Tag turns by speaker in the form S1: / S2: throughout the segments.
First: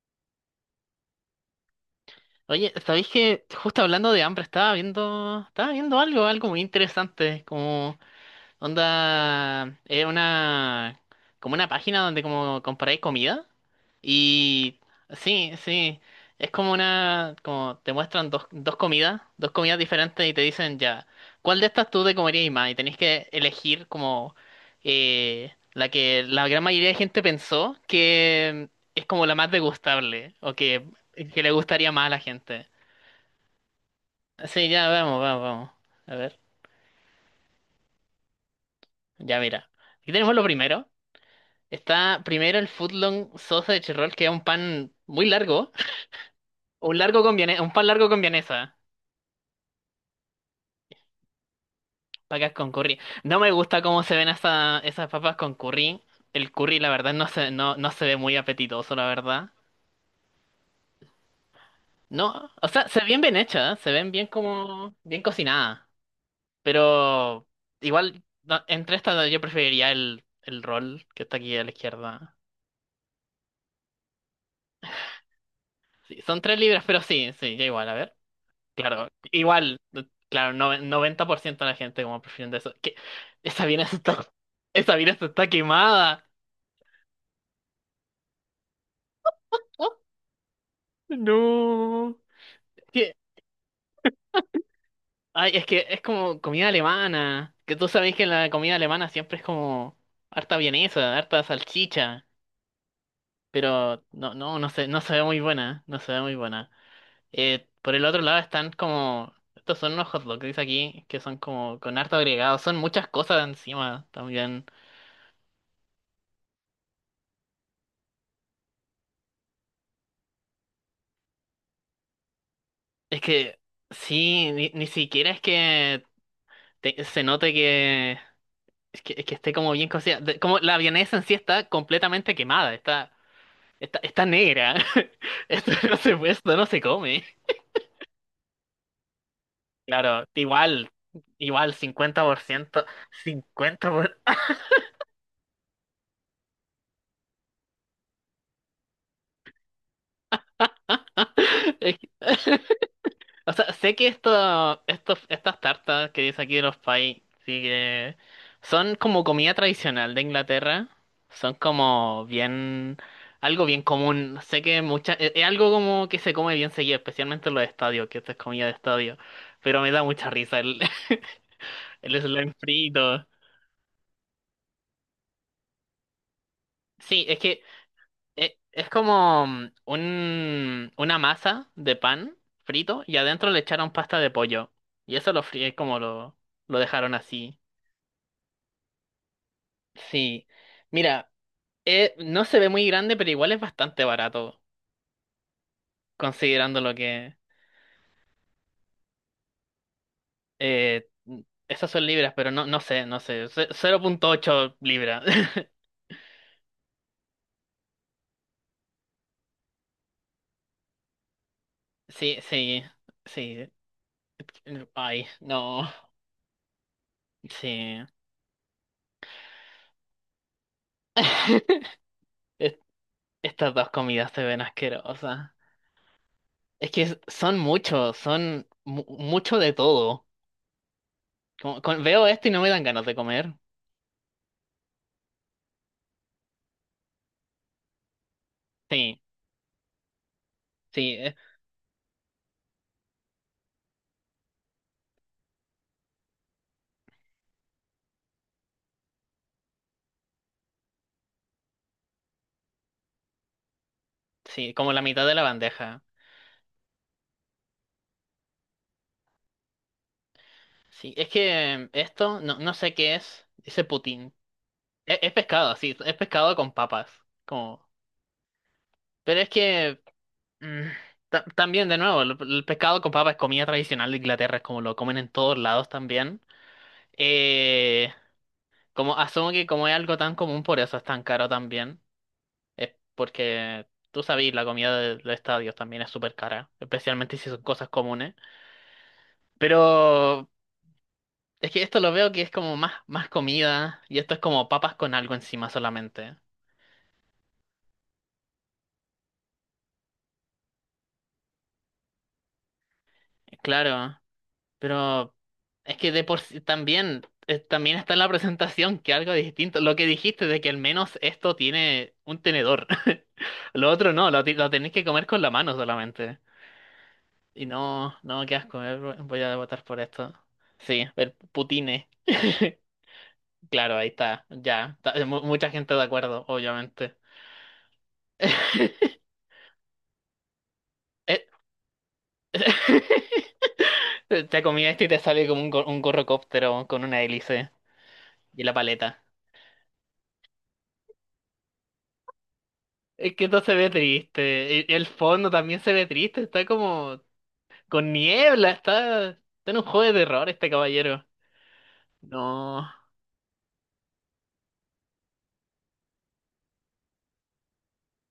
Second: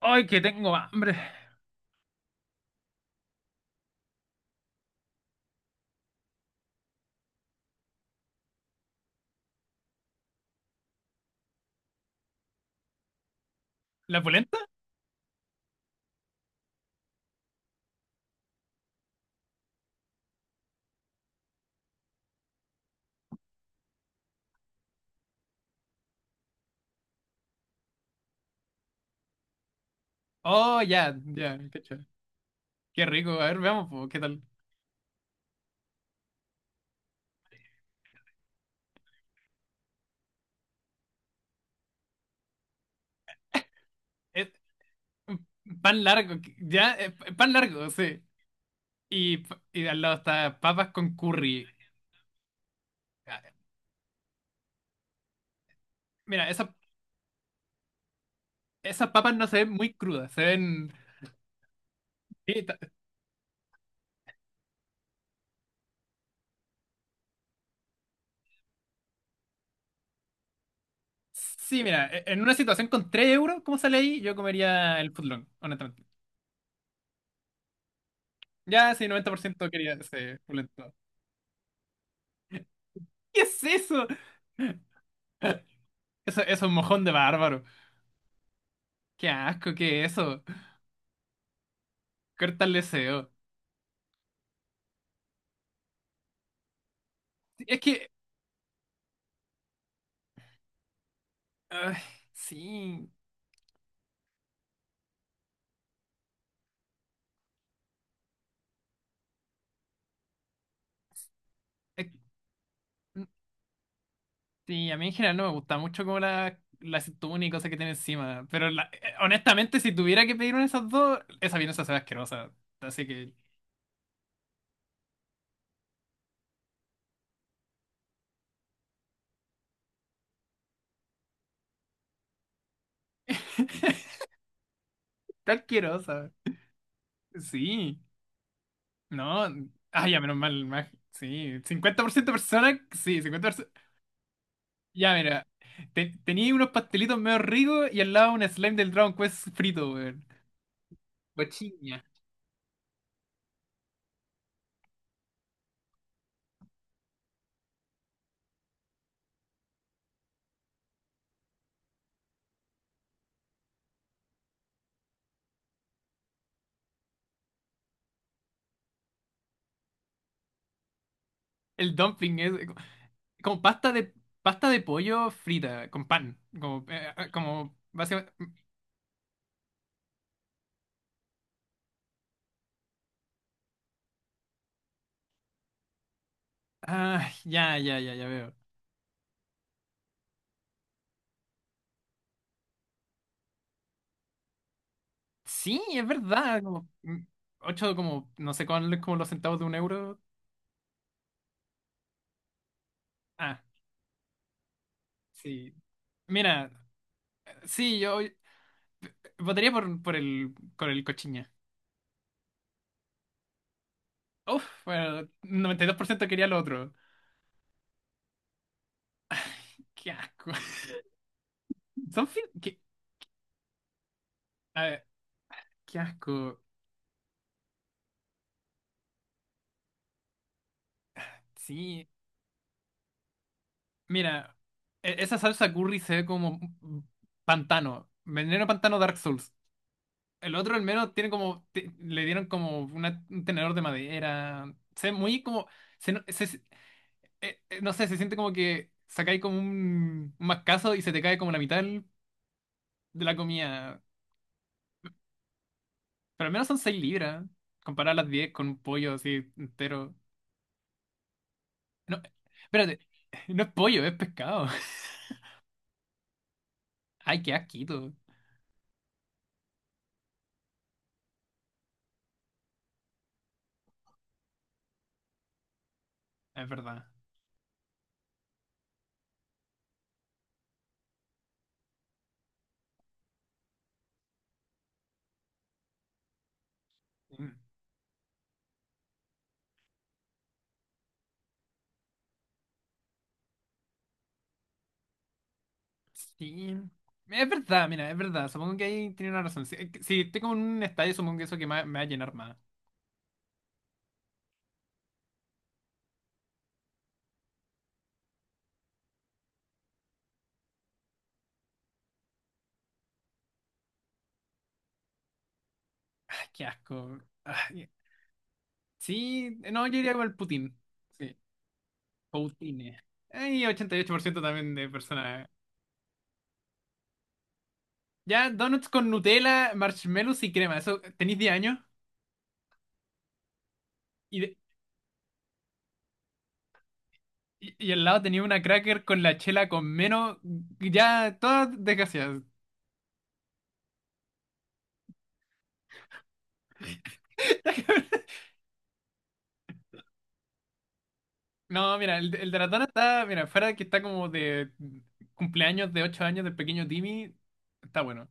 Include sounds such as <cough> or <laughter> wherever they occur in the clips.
S1: ¡Ay, que tengo hambre!
S2: Oye, ¿sabéis que justo hablando de hambre estaba viendo algo muy interesante, como onda, como una página donde como comparáis comida
S1: ¿La polenta?
S2: y sí, sí, es como una, como te muestran dos comidas diferentes y te dicen ya, ¿cuál de estas tú te comerías más? Y tenéis que elegir como la que la gran mayoría de gente pensó que es como la más degustable o
S1: Oh, ya,
S2: que le
S1: ya,
S2: gustaría
S1: cacho.
S2: más a la gente.
S1: Qué rico. A ver, veamos, po, ¿qué tal?
S2: Sí, ya vamos, vamos, vamos. A ver, ya mira. Aquí tenemos lo primero. Está primero el footlong sausage roll, que es un
S1: Es
S2: pan muy largo.
S1: pan largo, ya, pan
S2: Un pan
S1: largo,
S2: largo con
S1: sí.
S2: vienesa.
S1: Y al lado está papas con curry.
S2: Papas con curry. No
S1: Ah,
S2: me gusta cómo se ven esas papas con curry.
S1: Mira,
S2: El
S1: esas,
S2: curry, la verdad, no se ve muy apetitoso, la
S1: esas papas no
S2: verdad.
S1: se ven muy crudas, se ven.
S2: No,
S1: Sí,
S2: o
S1: ta-
S2: sea, se ven bien hechas, se ven bien como, bien cocinadas. Pero igual, no, entre estas yo preferiría el roll que está aquí a la
S1: sí, mira,
S2: izquierda.
S1: en una situación con 3 euros, ¿cómo sale ahí? Yo comería el footlong, honestamente.
S2: Sí, son £3, pero sí, sí, ya igual, a ver.
S1: Ya, sí,
S2: Claro,
S1: 90%
S2: igual,
S1: quería ese
S2: claro, no,
S1: polenta.
S2: 90% de la gente como prefiriendo eso. ¿Qué?
S1: ¿Qué es
S2: Esa Venus <laughs>
S1: eso?
S2: está, esa Venus está
S1: <laughs>
S2: quemada.
S1: Eso es un mojón de bárbaro. Qué asco,
S2: Oh,
S1: ¿qué es eso?
S2: no.
S1: Corta el
S2: ¿Qué?
S1: deseo.
S2: Ay, es que es como comida alemana. Que
S1: Es
S2: tú
S1: que,
S2: sabes que la comida alemana siempre es como harta vienesa, harta
S1: ah,
S2: salchicha.
S1: sí,
S2: Pero no se ve muy buena, no se ve muy buena. Por el otro lado están como, estos son unos hot dogs, dice aquí, que son como con
S1: es-
S2: harto agregado, son muchas cosas encima también.
S1: sí, a mí en general no me gusta mucho como la aceituna y cosas que tiene encima, pero honestamente, si tuviera que pedir una de esas dos, esa vienesa se ve asquerosa, así
S2: Es
S1: que.
S2: que, sí, ni siquiera es que te- se note que, es que esté como bien cocida. De- como la vienesa en sí está completamente quemada, está
S1: <laughs>
S2: negra. <laughs>
S1: Está
S2: Esto no se
S1: asquerosa,
S2: puede, esto no se come.
S1: sí, no, ya
S2: Claro,
S1: menos mal, más, sí,
S2: igual,
S1: 50% personas,
S2: 50%, 50%. Por- ciento.
S1: sí, 50%. Ya mira, tenía unos pastelitos medio ricos y al lado un slime del Dragon Quest frito, weón.
S2: <laughs> Es
S1: Cochiña.
S2: que- <laughs> O sea, sé que esto, estos estas tartas que dice aquí de los pies, sí que son como comida tradicional de Inglaterra. Son como bien, algo bien común. Sé que mucha, es algo como que se come bien seguido, especialmente en los estadios, que esto es comida de estadio. Pero me da mucha risa
S1: El
S2: <laughs> el
S1: dumping es
S2: slime frito.
S1: como pasta de pollo frita con pan, como
S2: Sí, es que
S1: como básicamente,
S2: es, como una masa de pan frito y adentro le echaron pasta de pollo. Y eso lo fríe como lo dejaron
S1: ah,
S2: así.
S1: ya, ya, ya, ya veo.
S2: Sí, mira, no se ve muy grande, pero igual es bastante barato,
S1: Sí, es verdad,
S2: considerando
S1: como
S2: lo que...
S1: ocho, como no sé cuál, como los centavos de un euro.
S2: Eh, esas son libras, pero no sé,
S1: Ah,
S2: £0.8.
S1: sí.
S2: <laughs>
S1: Mira, sí, yo votaría por el cochiña.
S2: Sí, sí, sí.
S1: Uf,
S2: Ay,
S1: bueno, noventa y
S2: no,
S1: dos por ciento quería lo otro.
S2: sí.
S1: Qué asco.
S2: <laughs>
S1: <laughs> Son fin-
S2: Es-
S1: qué,
S2: Estas dos comidas se ven
S1: a ver,
S2: asquerosas.
S1: qué asco.
S2: Es que son muchos, mucho de todo.
S1: Sí.
S2: Veo esto y no me dan ganas de comer.
S1: Mira, esa salsa curry se ve como pantano. Veneno pantano Dark
S2: Sí,
S1: Souls. El otro al menos
S2: sí,
S1: tiene como, le dieron como un tenedor de madera. Se ve muy como. Se, no se- se- No sé, se siente como que sacáis como un mascazo y se te cae como la mitad de la comida.
S2: sí, como la mitad de la bandeja.
S1: Pero al menos son 6 libras. Comparar las 10 con un pollo así entero.
S2: Sí, es que
S1: No,
S2: esto, no, no sé
S1: espérate.
S2: qué es,
S1: No es
S2: ese
S1: pollo, es
S2: Putin.
S1: pescado. <laughs>
S2: Es pescado, sí, es pescado con papas.
S1: Ay, qué
S2: Como...
S1: asquito.
S2: Pero es que mm, también, de nuevo, el pescado con papas es comida tradicional de Inglaterra, es como lo comen en todos lados también.
S1: Es verdad.
S2: Eh, como asumo que como es algo tan común, por eso es tan caro también. Es porque tú sabes, la comida de estadios también es súper cara, especialmente si son cosas comunes. Pero es que esto lo veo que es como más comida y esto es como papas con algo encima solamente.
S1: Sí. Es verdad, mira, es verdad. Supongo que ahí tiene una razón. Si estoy como en un estadio, supongo que eso que me va a llenar más.
S2: Claro, pero es que de por sí también, también está en la presentación que algo distinto. Lo que dijiste de que al menos esto tiene un tenedor. <laughs> Lo otro no, lo tenés que comer con la mano solamente.
S1: Ay, qué asco.
S2: Y
S1: Ay,
S2: no, no, qué asco, voy a
S1: sí,
S2: votar
S1: no, yo
S2: por
S1: iría con
S2: esto.
S1: el Putin.
S2: Sí, el
S1: Sí,
S2: putine. <laughs>
S1: Poutine. Ay,
S2: Claro, ahí
S1: 88%
S2: está,
S1: también de
S2: ya.
S1: personas.
S2: Mucha gente de acuerdo, obviamente.
S1: Ya, donuts con
S2: <laughs>
S1: Nutella, marshmallows y crema. Eso, tenéis
S2: Eh,
S1: 10 años. Y, de-
S2: Te comí esto y te sale como un gorrocóptero con una hélice
S1: y al lado tenía una
S2: y la
S1: cracker con
S2: paleta.
S1: la chela con menos. Ya, todas desgraciadas.
S2: Es que esto se ve triste. E- El fondo también se ve triste. Está como con
S1: <laughs>
S2: niebla. Está en un juego de terror este caballero.
S1: No, mira, el de la Tana
S2: No.
S1: está, mira, fuera de que está como de cumpleaños de 8 años del pequeño Timmy, está bueno.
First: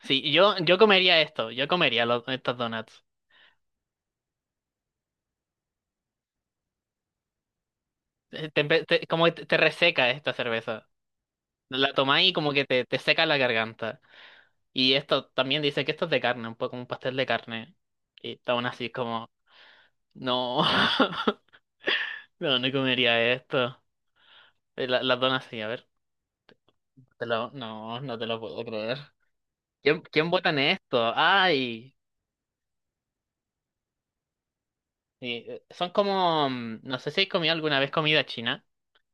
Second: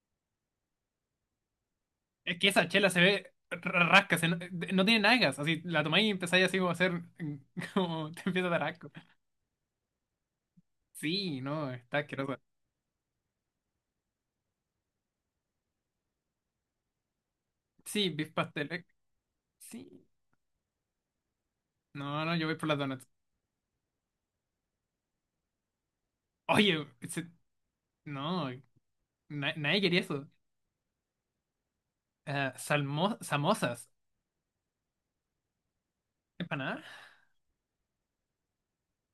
S2: Sí, yo comería esto. Yo comería
S1: Es que
S2: estos
S1: esa chela se
S2: donuts.
S1: ve rasca, se no, no tiene nada de gas, así la tomáis y empezáis así como a hacer, <laughs> como te empieza a dar asco.
S2: Como que te reseca esta cerveza.
S1: Sí, no,
S2: La
S1: está
S2: tomáis y
S1: asquerosa.
S2: como que te seca la garganta. Y esto también dice que esto es de carne, un poco como un pastel de carne.
S1: Sí, beef
S2: Y está aún
S1: pastel,
S2: así como...
S1: sí.
S2: No, <laughs>
S1: No, no, yo voy
S2: no,
S1: por
S2: no
S1: las donuts.
S2: comería esto. Las donas sí, a ver.
S1: Oye,
S2: No, no te lo
S1: no,
S2: puedo creer.
S1: nadie quería
S2: ¿
S1: eso.
S2: quién vota en esto? Ay,
S1: Ah, samosas,
S2: sí, son como,
S1: empanada,
S2: no sé si has comido alguna vez comida china.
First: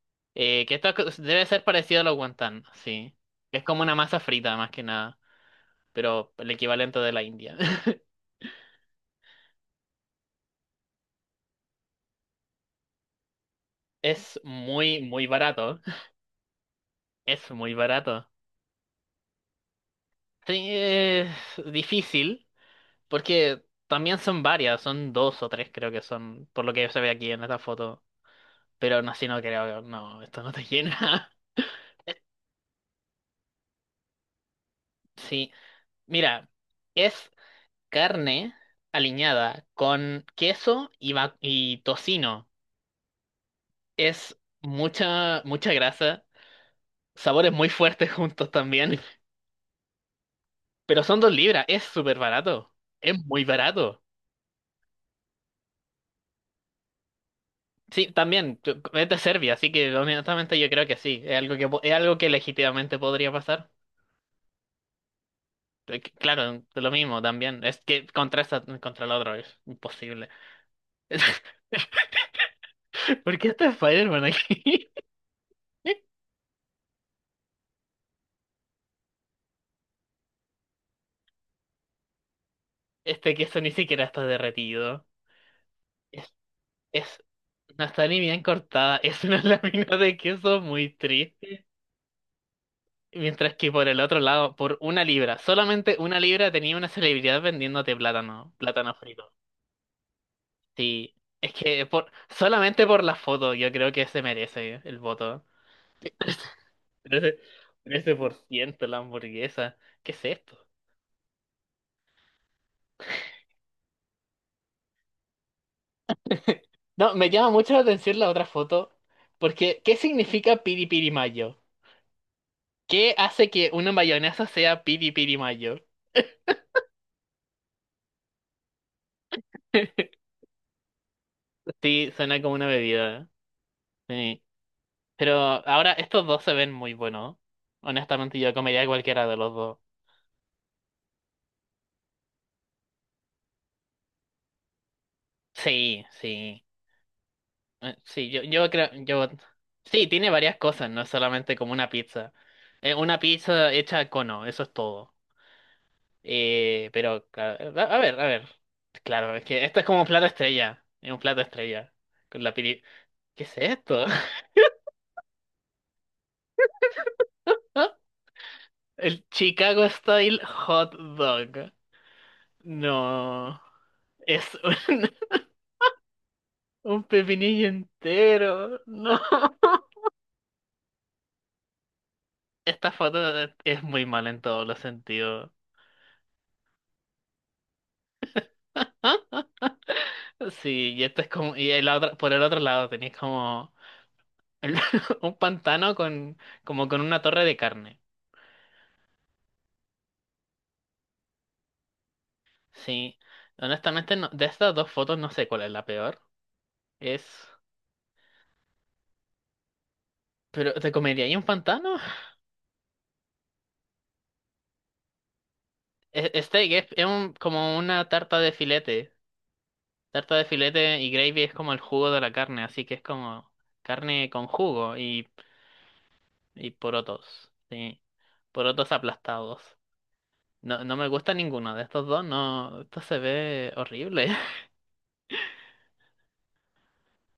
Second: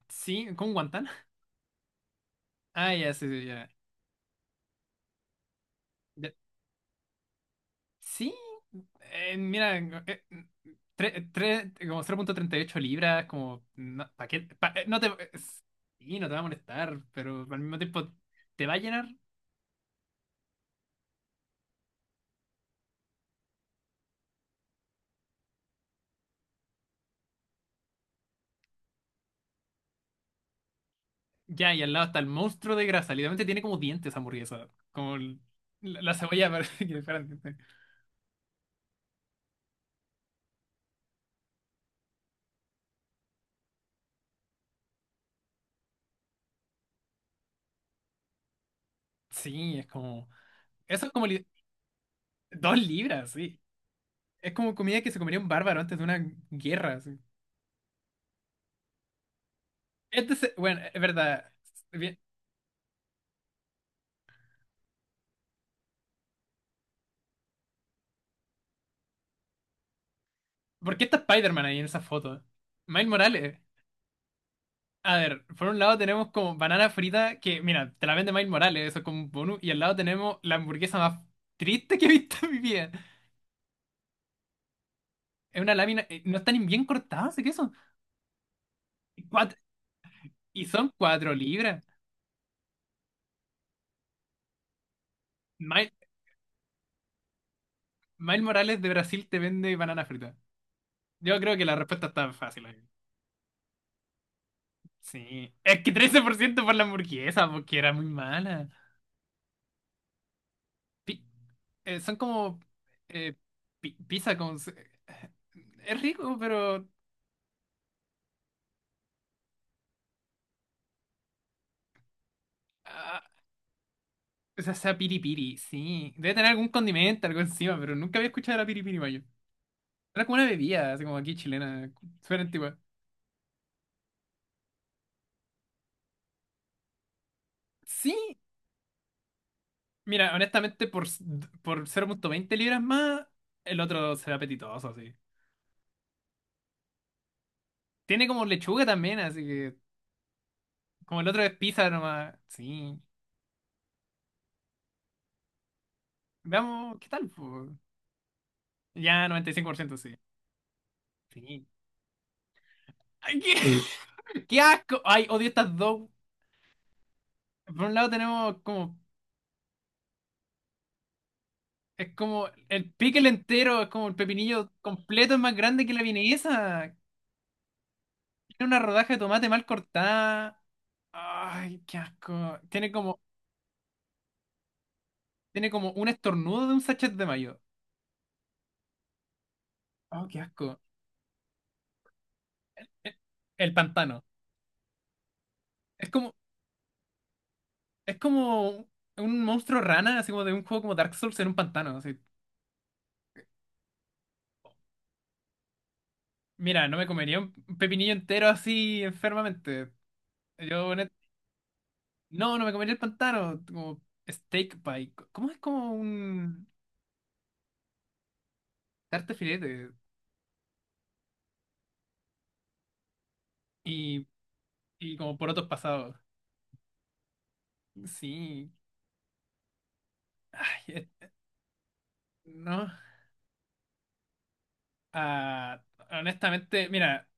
S1: sí, con
S2: Que
S1: guantán.
S2: debe ser parecido a los wonton,
S1: Ah, ya,
S2: sí.
S1: sí, sí,
S2: Es
S1: ya.
S2: como una masa frita más que nada, pero el equivalente de la India. <laughs>
S1: Sí, mira, eh, como 0,38 libras, como, no, ¿pa'
S2: Es
S1: qué? No
S2: muy,
S1: te,
S2: muy
S1: es-
S2: barato.
S1: sí, no te va a molestar, pero
S2: Es
S1: al
S2: muy
S1: mismo tiempo
S2: barato.
S1: te va a llenar.
S2: Sí, es difícil, porque también son varias, son dos o tres creo que son, por lo que se ve aquí en esta foto. Pero no, si no creo, no, esto no te llena. <laughs>
S1: Ya, y al lado está el monstruo de grasa, literalmente tiene como dientes esa hamburguesa, como el-
S2: Sí,
S1: la, la
S2: mira,
S1: cebolla <laughs> parece que le fueran
S2: es
S1: dientes.
S2: carne aliñada con queso y, y tocino. Es mucha, mucha grasa, sabores muy fuertes juntos también,
S1: Sí, es como,
S2: pero
S1: eso es
S2: son
S1: como
S2: dos libras, es súper barato,
S1: dos
S2: es
S1: libras,
S2: muy
S1: sí.
S2: barato.
S1: Es como comida que se comería un bárbaro antes de una guerra, sí.
S2: Sí, también, es de Serbia, así que honestamente yo
S1: Bueno,
S2: creo que
S1: es
S2: sí, es
S1: verdad,
S2: algo que, es
S1: bien-
S2: algo que legítimamente podría pasar. Claro, lo mismo también, es que contra, contra el otro es imposible.
S1: ¿por qué está Spider-Man ahí en esa foto? Miles
S2: ¿Por qué
S1: Morales.
S2: está Spider-Man aquí? <laughs>
S1: A ver, por un lado tenemos como banana frita, que mira, te la vende Miles Morales, eso es como un bonus, y al lado tenemos la hamburguesa más triste que he visto en mi vida.
S2: Este queso ni siquiera está derretido.
S1: Es una lámina,
S2: Es,
S1: no están ni bien
S2: es,
S1: cortadas ese queso.
S2: no está ni bien cortada.
S1: Y,
S2: Es una <laughs>
S1: cuat-
S2: lámina de queso
S1: y son
S2: muy
S1: cuatro
S2: triste.
S1: libras.
S2: Mientras que por el otro lado, por £1,
S1: Miles,
S2: solamente £1 tenía una celebridad vendiéndote
S1: Miles
S2: plátano,
S1: Morales de
S2: plátano
S1: Brasil
S2: frito.
S1: te vende banana frita.
S2: Sí,
S1: Yo
S2: es
S1: creo que la
S2: que
S1: respuesta
S2: por,
S1: está fácil ahí.
S2: solamente por la foto yo creo que se merece el voto.
S1: Sí. Es que 13% por ciento por la
S2: 13,
S1: hamburguesa, porque era muy mala.
S2: 13% la hamburguesa. ¿Qué es esto?
S1: Pi- Son como eh, pizza con eh, es rico, pero,
S2: No, me llama mucho la atención la otra foto. Porque, ¿qué significa piri piri mayo? ¿Qué
S1: ah,
S2: hace que una mayonesa
S1: esa
S2: sea
S1: sea
S2: piri piri
S1: piripiri,
S2: mayo?
S1: sí. Debe tener algún condimento, algo encima, pero nunca había escuchado la piripiri mayo. Era
S2: <laughs>
S1: como una bebida, así como aquí chilena,
S2: Sí,
S1: súper
S2: suena como una
S1: antigua.
S2: bebida. Sí. Pero ahora estos dos se ven muy buenos.
S1: Sí,
S2: Honestamente, yo comería cualquiera de los dos.
S1: mira, honestamente, por 0,20 libras más, el otro se ve apetitoso, así.
S2: Sí, sí.
S1: Tiene
S2: Sí,
S1: como
S2: yo
S1: lechuga
S2: creo,
S1: también,
S2: yo...
S1: así que
S2: Sí, tiene varias cosas, no es
S1: como el otro es
S2: solamente como una
S1: pizza
S2: pizza.
S1: nomás. Sí.
S2: Una pizza hecha cono, eso es todo.
S1: Veamos, ¿qué
S2: Pero,
S1: tal, po?
S2: claro, a ver, a ver.
S1: Ya,
S2: Claro, es que esto es
S1: 95%,
S2: como un
S1: sí.
S2: plato estrella. Es un plato
S1: Sí.
S2: estrella. Con la piri...
S1: Ay,
S2: ¿Qué
S1: qué.
S2: es esto?
S1: <laughs> Mm. Qué asco. Ay, odio estas dos. Por un
S2: <laughs>
S1: lado tenemos como,
S2: El Chicago Style Hot Dog.
S1: es como el pickle
S2: No.
S1: entero, es como el
S2: Es
S1: pepinillo
S2: un,
S1: completo, es más grande que la
S2: <laughs>
S1: vienesa.
S2: un pepinillo
S1: Tiene una
S2: entero.
S1: rodaja de
S2: No.
S1: tomate mal cortada. Ay, qué asco. Tiene
S2: Esta foto
S1: como,
S2: es muy mala en todos los sentidos.
S1: tiene como un estornudo de un sachet de mayo.
S2: ¿Ah?
S1: Oh, qué asco.
S2: Sí, y esto es como. Y el otro, por el otro lado tenéis
S1: El
S2: como
S1: pantano.
S2: el- <laughs> un pantano
S1: Es como,
S2: con, como con una torre de carne.
S1: es como un monstruo rana, así como de un juego como Dark Souls en un pantano. Así.
S2: Sí. Honestamente, de estas dos fotos no sé cuál es la peor.
S1: Mira, no me
S2: Es.
S1: comería un pepinillo entero así enfermamente.
S2: Pero,
S1: Yo,
S2: ¿te
S1: honet-
S2: comerías un pantano?
S1: no, no me comería el pantano. Como steak pie. ¿Cómo es como un
S2: Steak es, como una tarta de filete.
S1: tarte filete?
S2: Tarta de filete y gravy es como el jugo de la carne, así que es como
S1: Y
S2: carne con jugo
S1: Y como por otros pasados.
S2: y porotos, sí,
S1: Sí.
S2: porotos aplastados.
S1: Ay,
S2: No, no me gusta ninguno de estos dos, no,
S1: no.
S2: esto se ve horrible. <laughs>
S1: Ah, honestamente, mira,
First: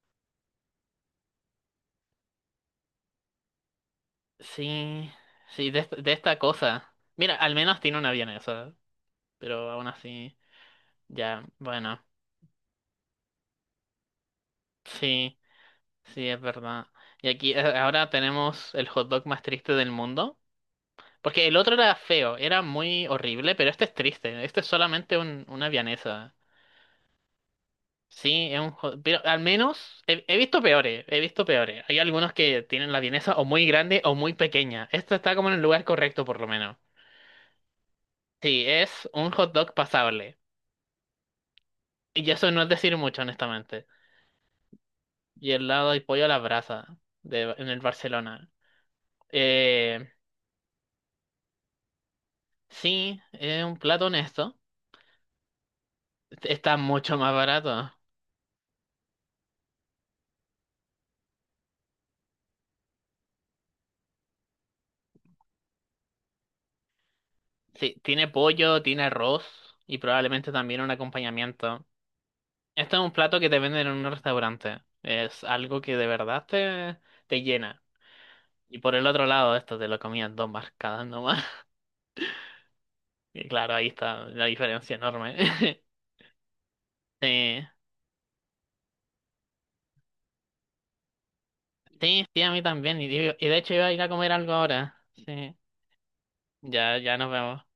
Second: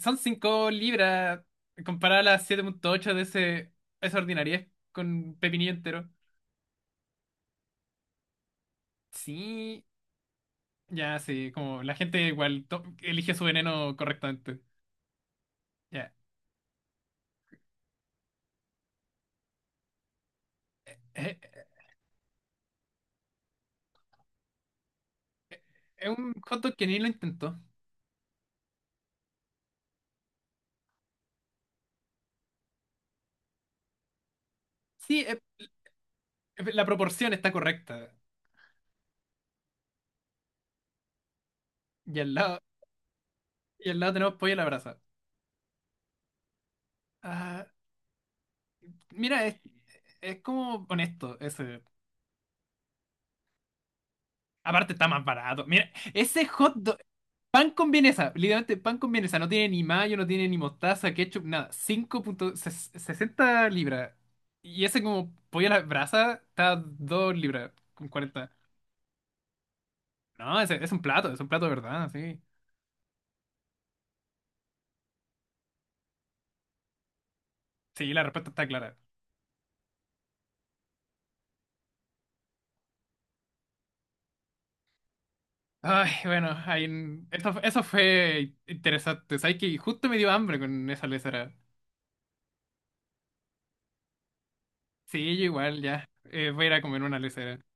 S1: son 5 libras comparada a las 7,8 de ese, esa ordinariedad
S2: Sí,
S1: con pepinillo
S2: sí, de,
S1: entero.
S2: de esta cosa. Mira, al menos tiene una vienesa, pero
S1: Sí,
S2: aún así,
S1: ya,
S2: ya,
S1: sí, como la
S2: bueno,
S1: gente igual elige su veneno correctamente.
S2: sí,
S1: Ya.
S2: sí, es verdad. Y aquí ahora tenemos el hot dog más triste del mundo.
S1: Es,
S2: Porque el otro era feo, era muy horrible, pero este es triste. Este es solamente una
S1: es un
S2: vianesa.
S1: hot dog que ni lo intentó.
S2: Sí, es un... Pero al menos he visto peores, he visto peores. Hay algunos que tienen la vienesa o muy grande o muy pequeña. Esta
S1: Sí,
S2: está como en el lugar correcto, por lo menos.
S1: la proporción está correcta.
S2: Sí, es un hot dog pasable.
S1: Y
S2: Y
S1: al
S2: eso
S1: lado,
S2: no es decir mucho, honestamente.
S1: y al lado tenemos pollo a la brasa.
S2: Y el lado hay pollo a la brasa
S1: Ah,
S2: en el Barcelona.
S1: mira, es,
S2: Eh,
S1: es como honesto ese.
S2: sí, es un plato honesto.
S1: Aparte está más barato. Mira, ese hot
S2: Está
S1: dog,
S2: mucho más
S1: pan con
S2: barato.
S1: vienesa, literalmente pan con vienesa, no tiene ni mayo, no tiene ni mostaza, ketchup, nada. 5,60 libras. Y ese como pollo a la brasa está dos libras
S2: Sí,
S1: con
S2: tiene
S1: cuarenta
S2: pollo, tiene arroz y probablemente
S1: No,
S2: también
S1: ese
S2: un
S1: es un plato de
S2: acompañamiento.
S1: verdad, sí.
S2: Este es un plato que te venden en un restaurante. Es algo que de verdad te llena.
S1: Sí, la respuesta está
S2: Y por
S1: clara.
S2: el otro lado, esto te lo comían dos marcadas nomás. <laughs> Y claro, ahí está la diferencia enorme. <laughs>
S1: Ay, bueno,
S2: Sí,
S1: eso fue interesante. Sabes que justo me dio hambre con esa lesera.
S2: sí, sí, a mí también. Y, y de hecho iba a ir a comer algo ahora.
S1: Sí, yo
S2: Sí,
S1: igual, ya. Voy a ir a
S2: ya,
S1: comer
S2: ya
S1: una
S2: nos
S1: lesera.
S2: vemos.